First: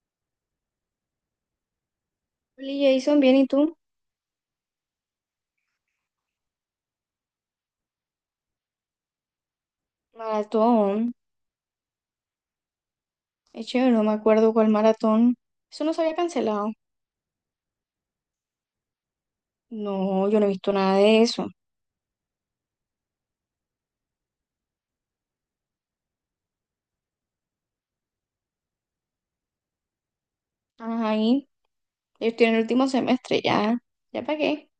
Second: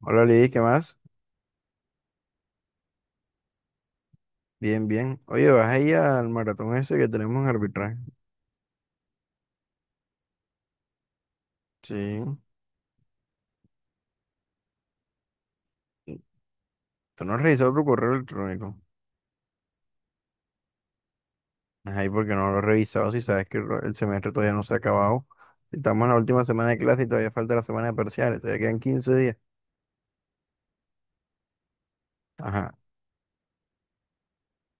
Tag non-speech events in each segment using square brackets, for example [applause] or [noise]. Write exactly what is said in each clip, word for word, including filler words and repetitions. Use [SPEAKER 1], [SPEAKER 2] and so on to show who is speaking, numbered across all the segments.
[SPEAKER 1] Hola Lidis, ¿qué más?
[SPEAKER 2] Oli, Jason, bien, ¿y tú?
[SPEAKER 1] Bien, bien. Oye, vas ahí al maratón ese que tenemos en arbitraje.
[SPEAKER 2] Maratón.
[SPEAKER 1] Sí.
[SPEAKER 2] Es chévere, no me acuerdo cuál maratón. Eso no se había cancelado.
[SPEAKER 1] ¿Tú no has revisado tu correo electrónico?
[SPEAKER 2] No, yo no he visto nada de eso.
[SPEAKER 1] Ahí porque no lo he revisado, si sabes que el el semestre todavía no se ha acabado. Si estamos en la última semana de clase y todavía falta la semana de parciales, todavía quedan quince días.
[SPEAKER 2] Ajá, ahí. Yo estoy en el
[SPEAKER 1] Ajá.
[SPEAKER 2] último semestre, ya. ¿Ya para qué?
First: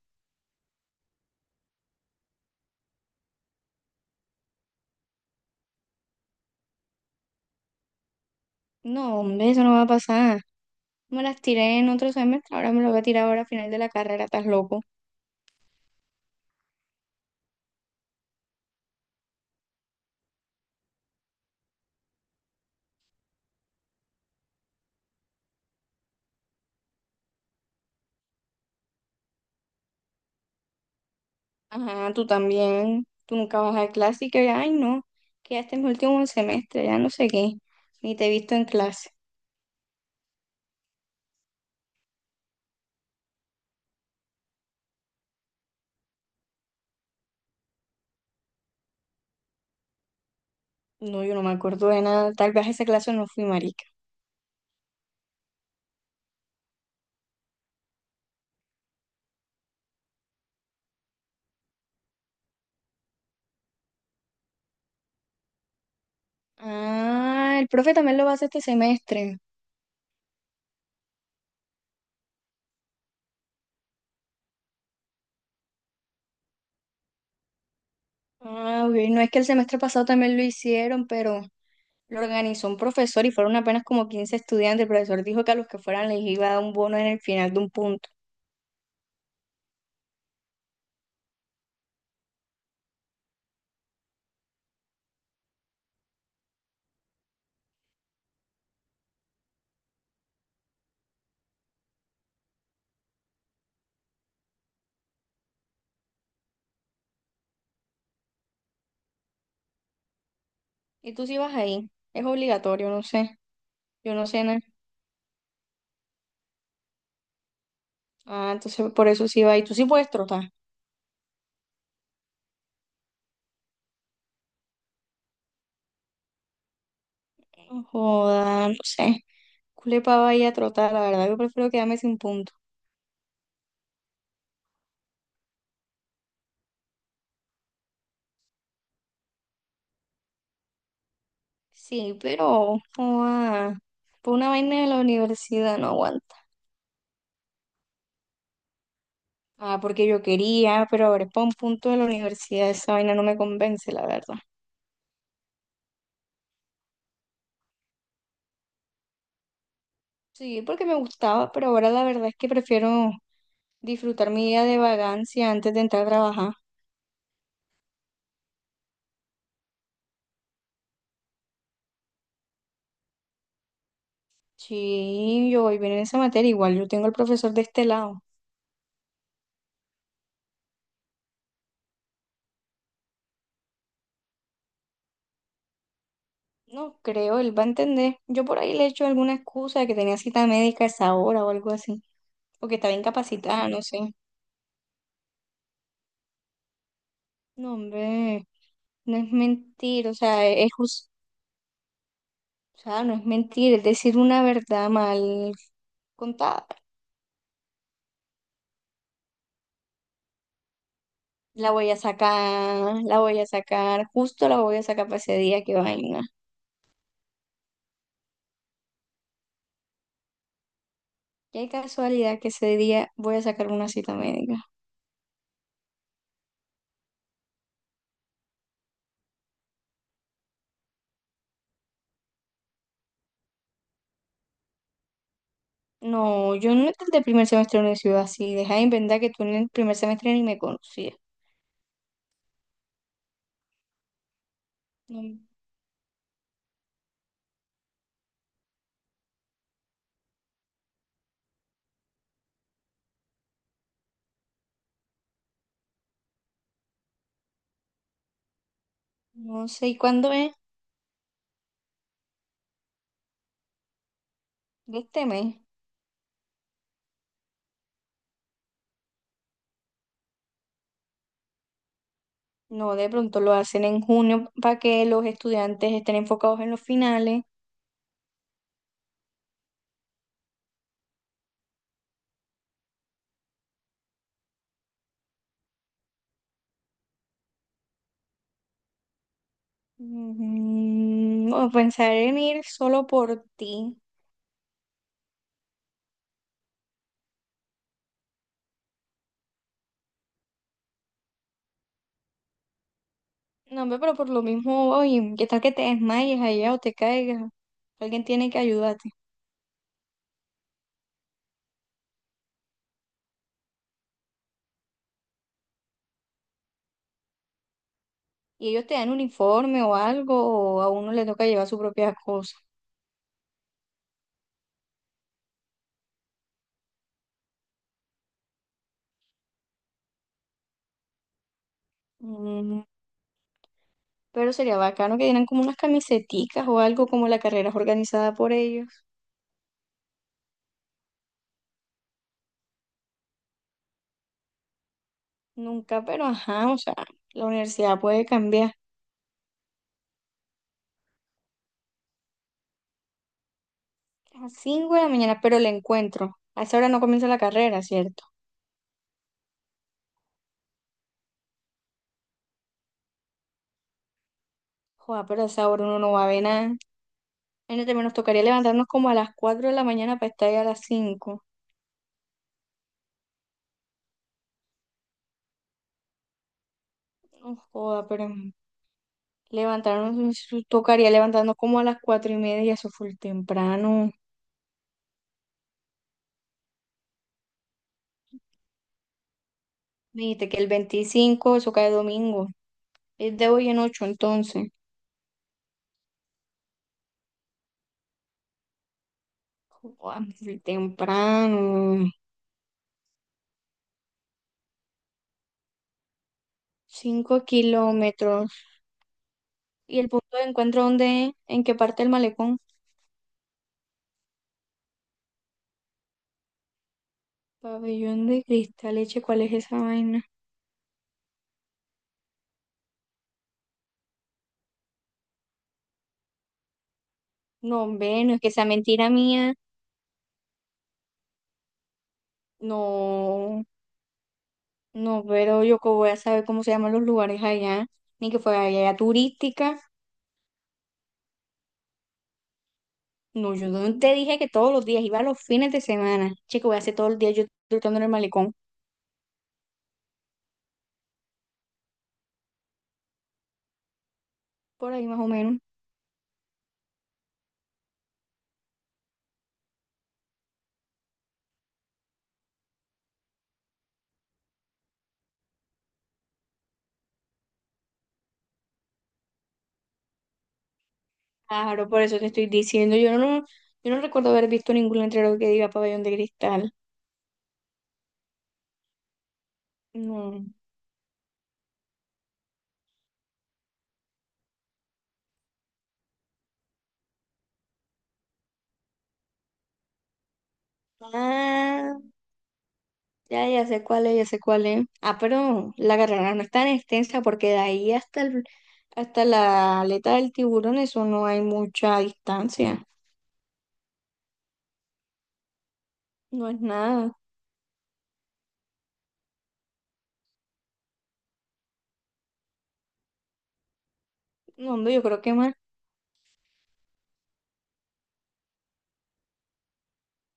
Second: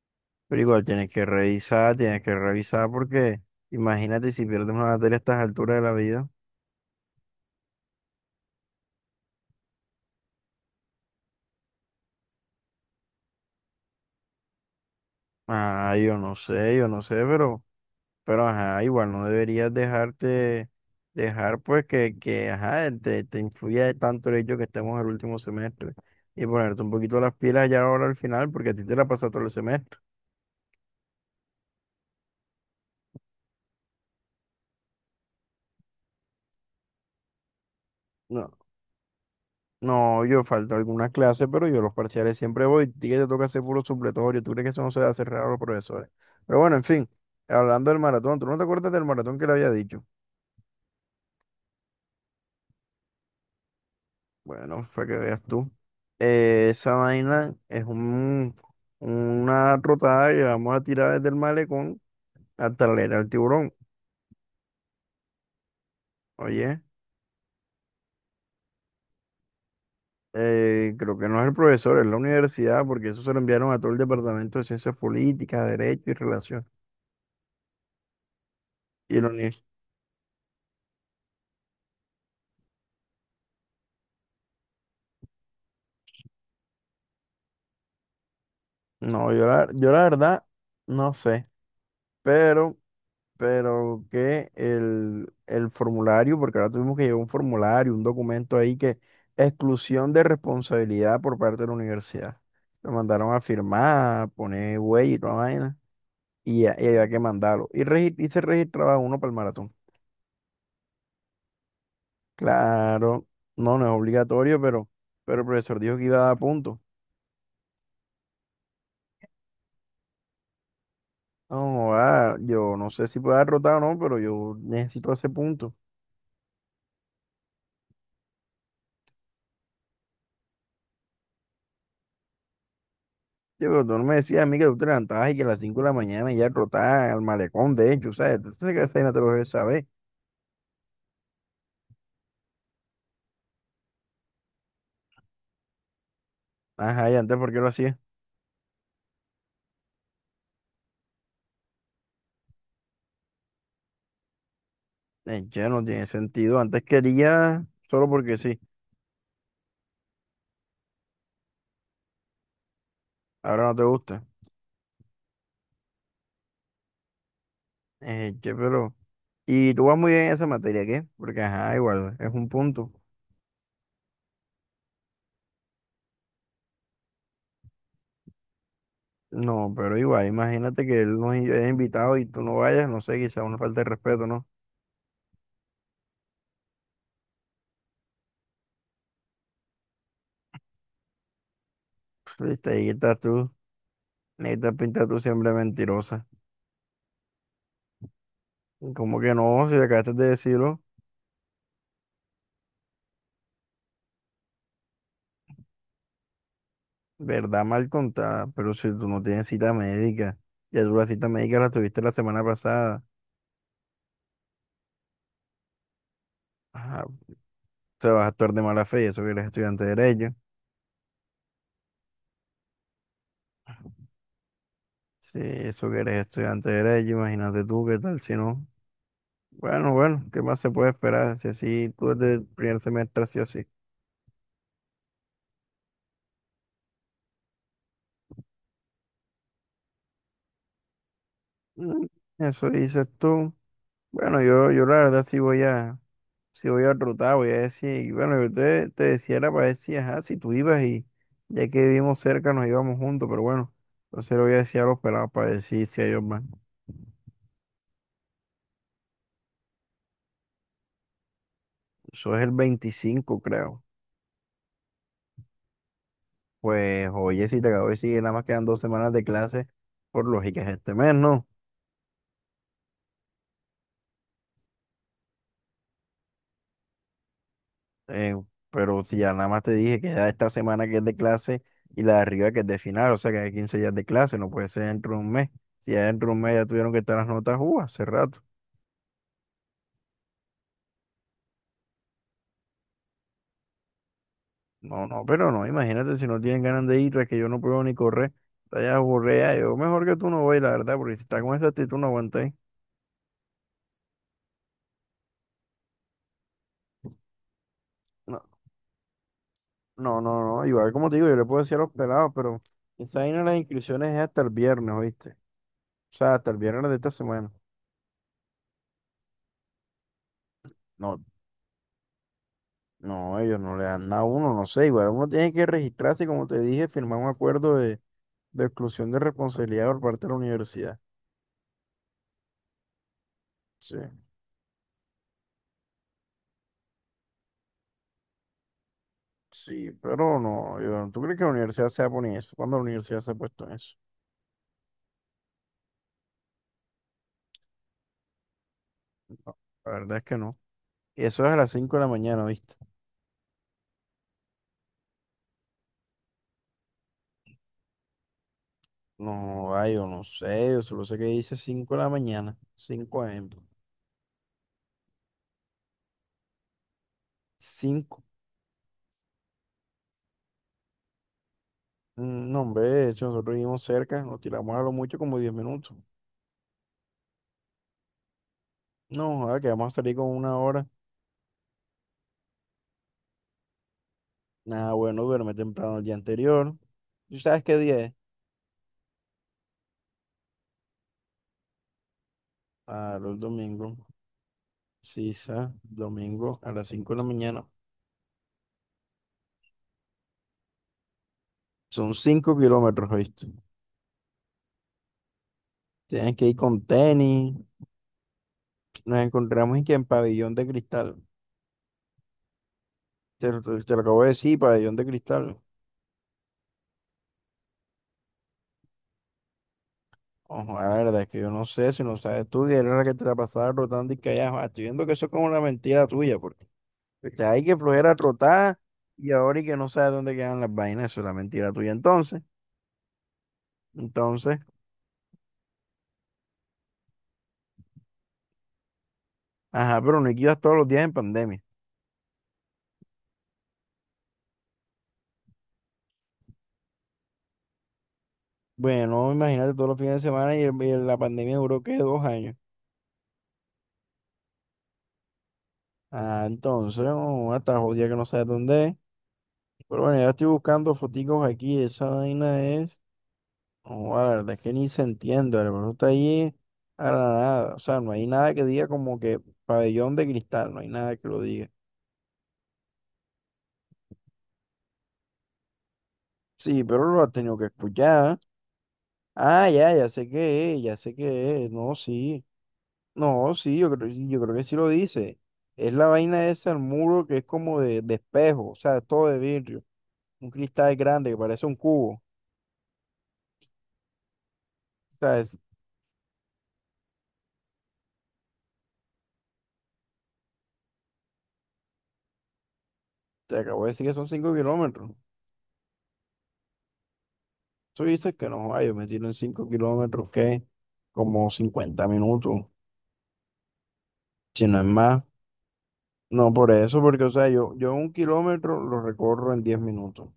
[SPEAKER 1] Pero igual tienes que revisar, tienes que revisar porque imagínate si pierdes una materia a estas alturas de la vida.
[SPEAKER 2] No, hombre, eso no va a pasar. Me las tiré en otro semestre, ahora me lo voy a tirar ahora a final de la carrera, estás loco.
[SPEAKER 1] Ah, yo no sé, yo no sé, pero Pero ajá, igual no deberías dejarte, dejar pues que, que ajá, te, te influya tanto el hecho que estemos en el último semestre y ponerte un poquito las pilas ya ahora al final porque a ti te la pasa todo el semestre.
[SPEAKER 2] Ajá, tú también. Tú nunca vas a clase y que, ay, no, que ya este es mi último semestre, ya no sé qué. Ni te he
[SPEAKER 1] No,
[SPEAKER 2] visto en clase.
[SPEAKER 1] no, yo falto algunas clases, pero yo los parciales siempre voy, ti que te toca hacer puro supletorio, tú crees que eso no se va a cerrar a los profesores. Pero bueno, en fin, hablando del maratón, ¿tú no te acuerdas del maratón que le había dicho?
[SPEAKER 2] No, yo no me acuerdo de nada. Tal vez a esa clase no fui, marica.
[SPEAKER 1] Bueno, para que veas tú. Eh, esa vaina es un, una rotada que vamos a tirar desde el malecón hasta la era del tiburón. Oye,
[SPEAKER 2] Ah, el profe también lo hace este semestre.
[SPEAKER 1] eh, creo que no es el profesor, es la universidad, porque eso se lo enviaron a todo el departamento de ciencias políticas, derecho y relación.
[SPEAKER 2] Ah, ok.
[SPEAKER 1] Y
[SPEAKER 2] No
[SPEAKER 1] la
[SPEAKER 2] es que el
[SPEAKER 1] uni-
[SPEAKER 2] semestre pasado también lo hicieron, pero lo organizó un profesor y fueron apenas como quince estudiantes. El profesor dijo que a los que fueran les iba a dar un bono en el final de un punto.
[SPEAKER 1] no, yo la, yo la verdad no sé, pero pero que el, el formulario, porque ahora tuvimos que llevar un formulario, un documento ahí que exclusión de responsabilidad por parte de la universidad. Lo mandaron a firmar, poner huella y toda la vaina, y, ya- y había que mandarlo. Y, regi- y se registraba uno para el maratón.
[SPEAKER 2] Y tú sí vas ahí. Es obligatorio, no
[SPEAKER 1] Claro,
[SPEAKER 2] sé.
[SPEAKER 1] no, no es
[SPEAKER 2] Yo no sé nada.
[SPEAKER 1] obligatorio, pero, pero el profesor dijo que iba a dar puntos.
[SPEAKER 2] Ah, entonces por eso sí va. Y tú sí puedes trotar.
[SPEAKER 1] No, ah, yo no sé si puedo dar rotado o no, pero yo necesito ese punto.
[SPEAKER 2] No joda, no sé. Culepa vaya a trotar, la verdad. Yo prefiero quedarme sin punto.
[SPEAKER 1] Yo, pero tú no me decías a mí que tú te levantabas y que a las cinco de la mañana ya trotabas al malecón, de hecho, ¿sabes? Entonces, que esa vaina te lo debes saber.
[SPEAKER 2] Sí, pero, joda, por una vaina de la universidad no aguanta.
[SPEAKER 1] Ajá, y antes, ¿por qué lo hacías?
[SPEAKER 2] Ah, porque yo quería, pero ahora es para un punto de la universidad, esa vaina no me convence, la verdad.
[SPEAKER 1] Eh, ya no tiene sentido. Antes quería solo porque sí,
[SPEAKER 2] Sí, porque me gustaba, pero ahora la verdad es que prefiero
[SPEAKER 1] ahora no te gusta.
[SPEAKER 2] disfrutar mi día de vagancia antes de entrar a trabajar.
[SPEAKER 1] Eh, che, pero. Y tú vas muy bien en esa materia, ¿qué? Porque, ajá, igual, es un punto.
[SPEAKER 2] Sí, yo voy bien en esa materia, igual yo tengo al profesor de este lado.
[SPEAKER 1] No, pero igual, imagínate que él nos haya invitado y tú no vayas, no sé, quizá una falta de respeto, ¿no?
[SPEAKER 2] No creo, él va a entender. Yo por ahí le he hecho alguna excusa de que tenía cita médica a esa hora o algo así, o
[SPEAKER 1] Viste,
[SPEAKER 2] que
[SPEAKER 1] ahí
[SPEAKER 2] estaba
[SPEAKER 1] estás tú,
[SPEAKER 2] incapacitada, no sé.
[SPEAKER 1] ahí estás pinta tú siempre mentirosa.
[SPEAKER 2] No, hombre, no
[SPEAKER 1] Como que
[SPEAKER 2] es
[SPEAKER 1] no, si
[SPEAKER 2] mentir,
[SPEAKER 1] acabaste
[SPEAKER 2] o
[SPEAKER 1] de
[SPEAKER 2] sea, es,
[SPEAKER 1] decirlo.
[SPEAKER 2] jus- o sea, no es mentir, es decir una verdad mal contada.
[SPEAKER 1] Verdad mal contada, pero si tú no tienes cita médica, ya tú la cita médica la
[SPEAKER 2] La voy a
[SPEAKER 1] tuviste la semana pasada,
[SPEAKER 2] sacar, la voy a sacar, justo la voy a sacar para ese día, qué vaina.
[SPEAKER 1] ajá, te vas a actuar de mala fe, y eso que eres estudiante de Derecho,
[SPEAKER 2] Qué casualidad que ese día voy a sacar una cita médica.
[SPEAKER 1] si eso que eres estudiante de Derecho, imagínate tú qué tal si no. Bueno, bueno, ¿qué más se puede esperar? Si así tú desde el primer semestre, sí o sí.
[SPEAKER 2] No, yo no entré el primer semestre de la universidad así, deja de inventar que tú en el primer semestre ni me conocías.
[SPEAKER 1] Mm. Eso dices tú. Bueno, yo, yo la verdad
[SPEAKER 2] No,
[SPEAKER 1] sí voy a, Si voy a rotar, voy a decir, bueno, yo te, te decía era para decir, ajá, si tú ibas y ya que vivimos cerca nos íbamos juntos, pero bueno, entonces le voy a decir a los pelados para decir si si ellos van.
[SPEAKER 2] no sé, ¿y cuándo es?
[SPEAKER 1] Eso es el veinticinco creo.
[SPEAKER 2] ¿De este mes?
[SPEAKER 1] Pues oye, si te acabo de decir, nada más quedan dos semanas de clase, por lógica es este mes, ¿no?
[SPEAKER 2] No, de pronto lo hacen en junio para que los estudiantes estén enfocados en los finales.
[SPEAKER 1] Eh, pero si ya nada más te dije que ya esta semana que es de clase y la de arriba que es de final, o sea que hay quince días de clase, no puede ser dentro de un mes. Si ya dentro de un mes ya tuvieron que estar las notas, uh, hace rato.
[SPEAKER 2] Mm, o pensar en ir solo por ti.
[SPEAKER 1] No, no, pero no, imagínate si no tienen ganas de ir, es que yo no puedo ni correr. Está ya aburrida, yo mejor que tú no voy, la verdad, porque si está con esa actitud no aguanté.
[SPEAKER 2] No, hombre, pero por lo mismo, oye, ¿qué tal que te desmayes allá o te caigas? Alguien
[SPEAKER 1] No,
[SPEAKER 2] tiene que ayudarte.
[SPEAKER 1] no, no, no, igual como te digo, yo le puedo decir a los pelados, pero esa vaina de las inscripciones es hasta el viernes, ¿oíste? O sea, hasta el viernes de esta semana.
[SPEAKER 2] Y ellos te dan un uniforme o algo, o a uno
[SPEAKER 1] No,
[SPEAKER 2] le toca llevar su propia cosa.
[SPEAKER 1] no, ellos no le dan nada a uno, no sé, igual uno tiene que registrarse, y, como te dije, firmar un acuerdo de, de exclusión de responsabilidad por parte de la universidad.
[SPEAKER 2] Mm,
[SPEAKER 1] Sí,
[SPEAKER 2] pero sería bacano que dieran como unas camiseticas o algo, como la carrera es organizada por ellos.
[SPEAKER 1] sí, pero no, yo, ¿tú crees que la universidad se va a poner eso? ¿Cuándo la universidad se ha puesto en eso?
[SPEAKER 2] Nunca, pero ajá, o sea, la universidad puede cambiar.
[SPEAKER 1] La verdad es que no. Y eso es a las cinco de la mañana, ¿viste?
[SPEAKER 2] A las cinco de la mañana, pero el encuentro. A esa hora no comienza la carrera, ¿cierto?
[SPEAKER 1] No, ay, yo no sé, yo solo sé que dice cinco de la mañana, cinco ejemplo.
[SPEAKER 2] Joder, pero a esa hora uno no va a ver nada. Imagínate, nos
[SPEAKER 1] cinco
[SPEAKER 2] tocaría levantarnos como a las cuatro de la mañana para estar ahí a las cinco.
[SPEAKER 1] Mm, No, hombre, de hecho, nosotros vivimos cerca, nos tiramos a lo mucho como diez minutos.
[SPEAKER 2] No joda, pero mm,
[SPEAKER 1] No, joder, que vamos a
[SPEAKER 2] levantarnos,
[SPEAKER 1] salir con una
[SPEAKER 2] mm,
[SPEAKER 1] hora.
[SPEAKER 2] tocaría levantarnos como a las cuatro y media, eso fue temprano.
[SPEAKER 1] Nada, bueno, duerme temprano el día anterior. ¿Tú sabes qué día es?
[SPEAKER 2] Me dijiste que el veinticinco eso cae domingo.
[SPEAKER 1] Claro, el
[SPEAKER 2] Es de hoy en ocho,
[SPEAKER 1] domingo.
[SPEAKER 2] entonces.
[SPEAKER 1] Sí, sa, domingo a las cinco de la mañana.
[SPEAKER 2] Joda, full temprano.
[SPEAKER 1] Son cinco kilómetros, ¿viste? Tienes que ir con
[SPEAKER 2] Cinco
[SPEAKER 1] tenis.
[SPEAKER 2] kilómetros.
[SPEAKER 1] Nos encontramos en que
[SPEAKER 2] ¿Y
[SPEAKER 1] en
[SPEAKER 2] el punto de
[SPEAKER 1] Pabellón de
[SPEAKER 2] encuentro
[SPEAKER 1] Cristal.
[SPEAKER 2] dónde es? ¿En qué parte del malecón?
[SPEAKER 1] Te, lo te te lo acabo de decir, Pabellón de Cristal.
[SPEAKER 2] Pabellón de cristal, eche, ¿cuál es esa vaina?
[SPEAKER 1] Ojo, la verdad es que yo no sé si no sabes tú que era la que te la pasaba rotando y callado. Estoy viendo que eso es como una mentira tuya, porque te hay que
[SPEAKER 2] No,
[SPEAKER 1] flojera
[SPEAKER 2] hombre, no es que sea
[SPEAKER 1] rotar
[SPEAKER 2] mentira
[SPEAKER 1] y
[SPEAKER 2] mía.
[SPEAKER 1] ahora y que no sabes dónde quedan las vainas, eso es la mentira tuya. Entonces,
[SPEAKER 2] No,
[SPEAKER 1] entonces,
[SPEAKER 2] no, pero yo cómo voy a saber cómo se llaman los lugares allá, ni que fuera allá turística.
[SPEAKER 1] ajá, pero no es que ibas todos los días en pandemia.
[SPEAKER 2] No, yo no te dije que todos los días, iba los fines de semana. Chico, voy a hacer todo el día yo trotando en el malecón,
[SPEAKER 1] Bueno, imagínate todos los fines de semana y, el- y la pandemia duró que dos años.
[SPEAKER 2] por ahí más o menos.
[SPEAKER 1] Ah, entonces, no, hasta jodida que no sabes dónde es. Pero bueno, ya estoy buscando foticos aquí, esa vaina es. No, la verdad es que ni se entiende, el aeropuerto está ahí a la nada. O sea, no hay nada que diga como que Pabellón de Cristal, no hay nada que lo diga.
[SPEAKER 2] Claro, por eso te estoy diciendo, yo no, yo no recuerdo haber visto ningún letrero que diga pabellón de cristal.
[SPEAKER 1] Sí, pero lo has tenido que escuchar. Ah, ya, ya sé
[SPEAKER 2] No.
[SPEAKER 1] qué es, ya sé qué es. No, sí. No, sí, yo creo, sí, yo creo que sí lo dice. Es la vaina esa, el muro que es como de, de espejo, o sea, es todo de vidrio. Un cristal grande que parece un
[SPEAKER 2] Ah,
[SPEAKER 1] cubo.
[SPEAKER 2] ya, ya sé cuál es, ya sé cuál es.
[SPEAKER 1] O
[SPEAKER 2] Ah,
[SPEAKER 1] sea, es-
[SPEAKER 2] pero la carrera no es tan extensa porque de ahí hasta el, hasta la aleta del tiburón, eso no hay mucha distancia.
[SPEAKER 1] te acabo de decir que son cinco kilómetros.
[SPEAKER 2] No es nada.
[SPEAKER 1] Tú dices que no, ay, yo me tiro en cinco kilómetros, ¿qué? Como cincuenta minutos. Si
[SPEAKER 2] No,
[SPEAKER 1] no es
[SPEAKER 2] hombre, yo creo
[SPEAKER 1] más,
[SPEAKER 2] que más.
[SPEAKER 1] no por eso, porque, o sea, yo, yo un kilómetro lo recorro en diez minutos,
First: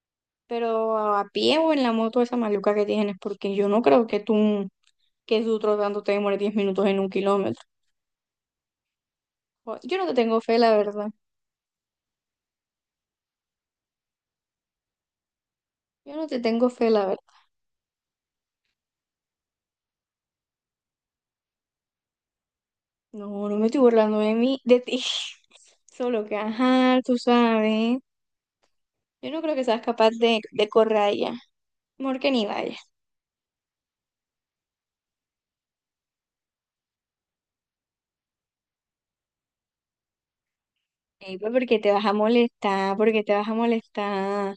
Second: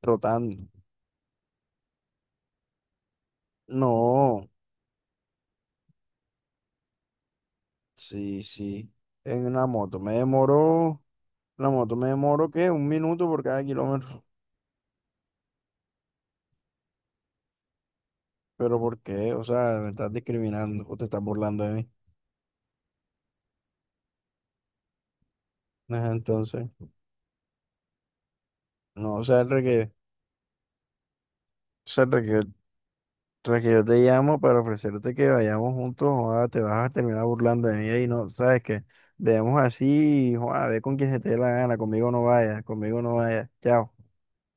[SPEAKER 1] trotando.
[SPEAKER 2] Pero a pie o en la moto esa maluca que tienes, porque yo no creo que
[SPEAKER 1] No,
[SPEAKER 2] tú, que tú trotando te demores diez minutos en un kilómetro.
[SPEAKER 1] sí, sí, en la
[SPEAKER 2] Jo-
[SPEAKER 1] moto
[SPEAKER 2] Yo no
[SPEAKER 1] me
[SPEAKER 2] te tengo fe, la
[SPEAKER 1] demoró,
[SPEAKER 2] verdad.
[SPEAKER 1] la moto me demoró, ¿qué? Un minuto por cada kilómetro.
[SPEAKER 2] Yo no te tengo fe, la verdad.
[SPEAKER 1] Pero ¿por qué? O sea, me estás discriminando o te estás burlando de mí.
[SPEAKER 2] No, no me estoy burlando de mí, de ti. [laughs]
[SPEAKER 1] Ajá,
[SPEAKER 2] Solo que,
[SPEAKER 1] entonces,
[SPEAKER 2] ajá, tú sabes.
[SPEAKER 1] no, o
[SPEAKER 2] Yo
[SPEAKER 1] sea,
[SPEAKER 2] no
[SPEAKER 1] el
[SPEAKER 2] creo que seas
[SPEAKER 1] regué,
[SPEAKER 2] capaz de, de correr allá.
[SPEAKER 1] o sea, el
[SPEAKER 2] Mejor que
[SPEAKER 1] regué
[SPEAKER 2] ni vayas.
[SPEAKER 1] tras que yo te llamo para ofrecerte que vayamos juntos, joda, te vas a terminar burlando de mí y no, sabes que debemos así, joda, ve con quien se te dé
[SPEAKER 2] Ey,
[SPEAKER 1] la
[SPEAKER 2] pues,
[SPEAKER 1] gana,
[SPEAKER 2] porque te vas
[SPEAKER 1] conmigo
[SPEAKER 2] a
[SPEAKER 1] no vayas,
[SPEAKER 2] molestar,
[SPEAKER 1] conmigo no
[SPEAKER 2] porque te
[SPEAKER 1] vayas,
[SPEAKER 2] vas a
[SPEAKER 1] chao.
[SPEAKER 2] molestar.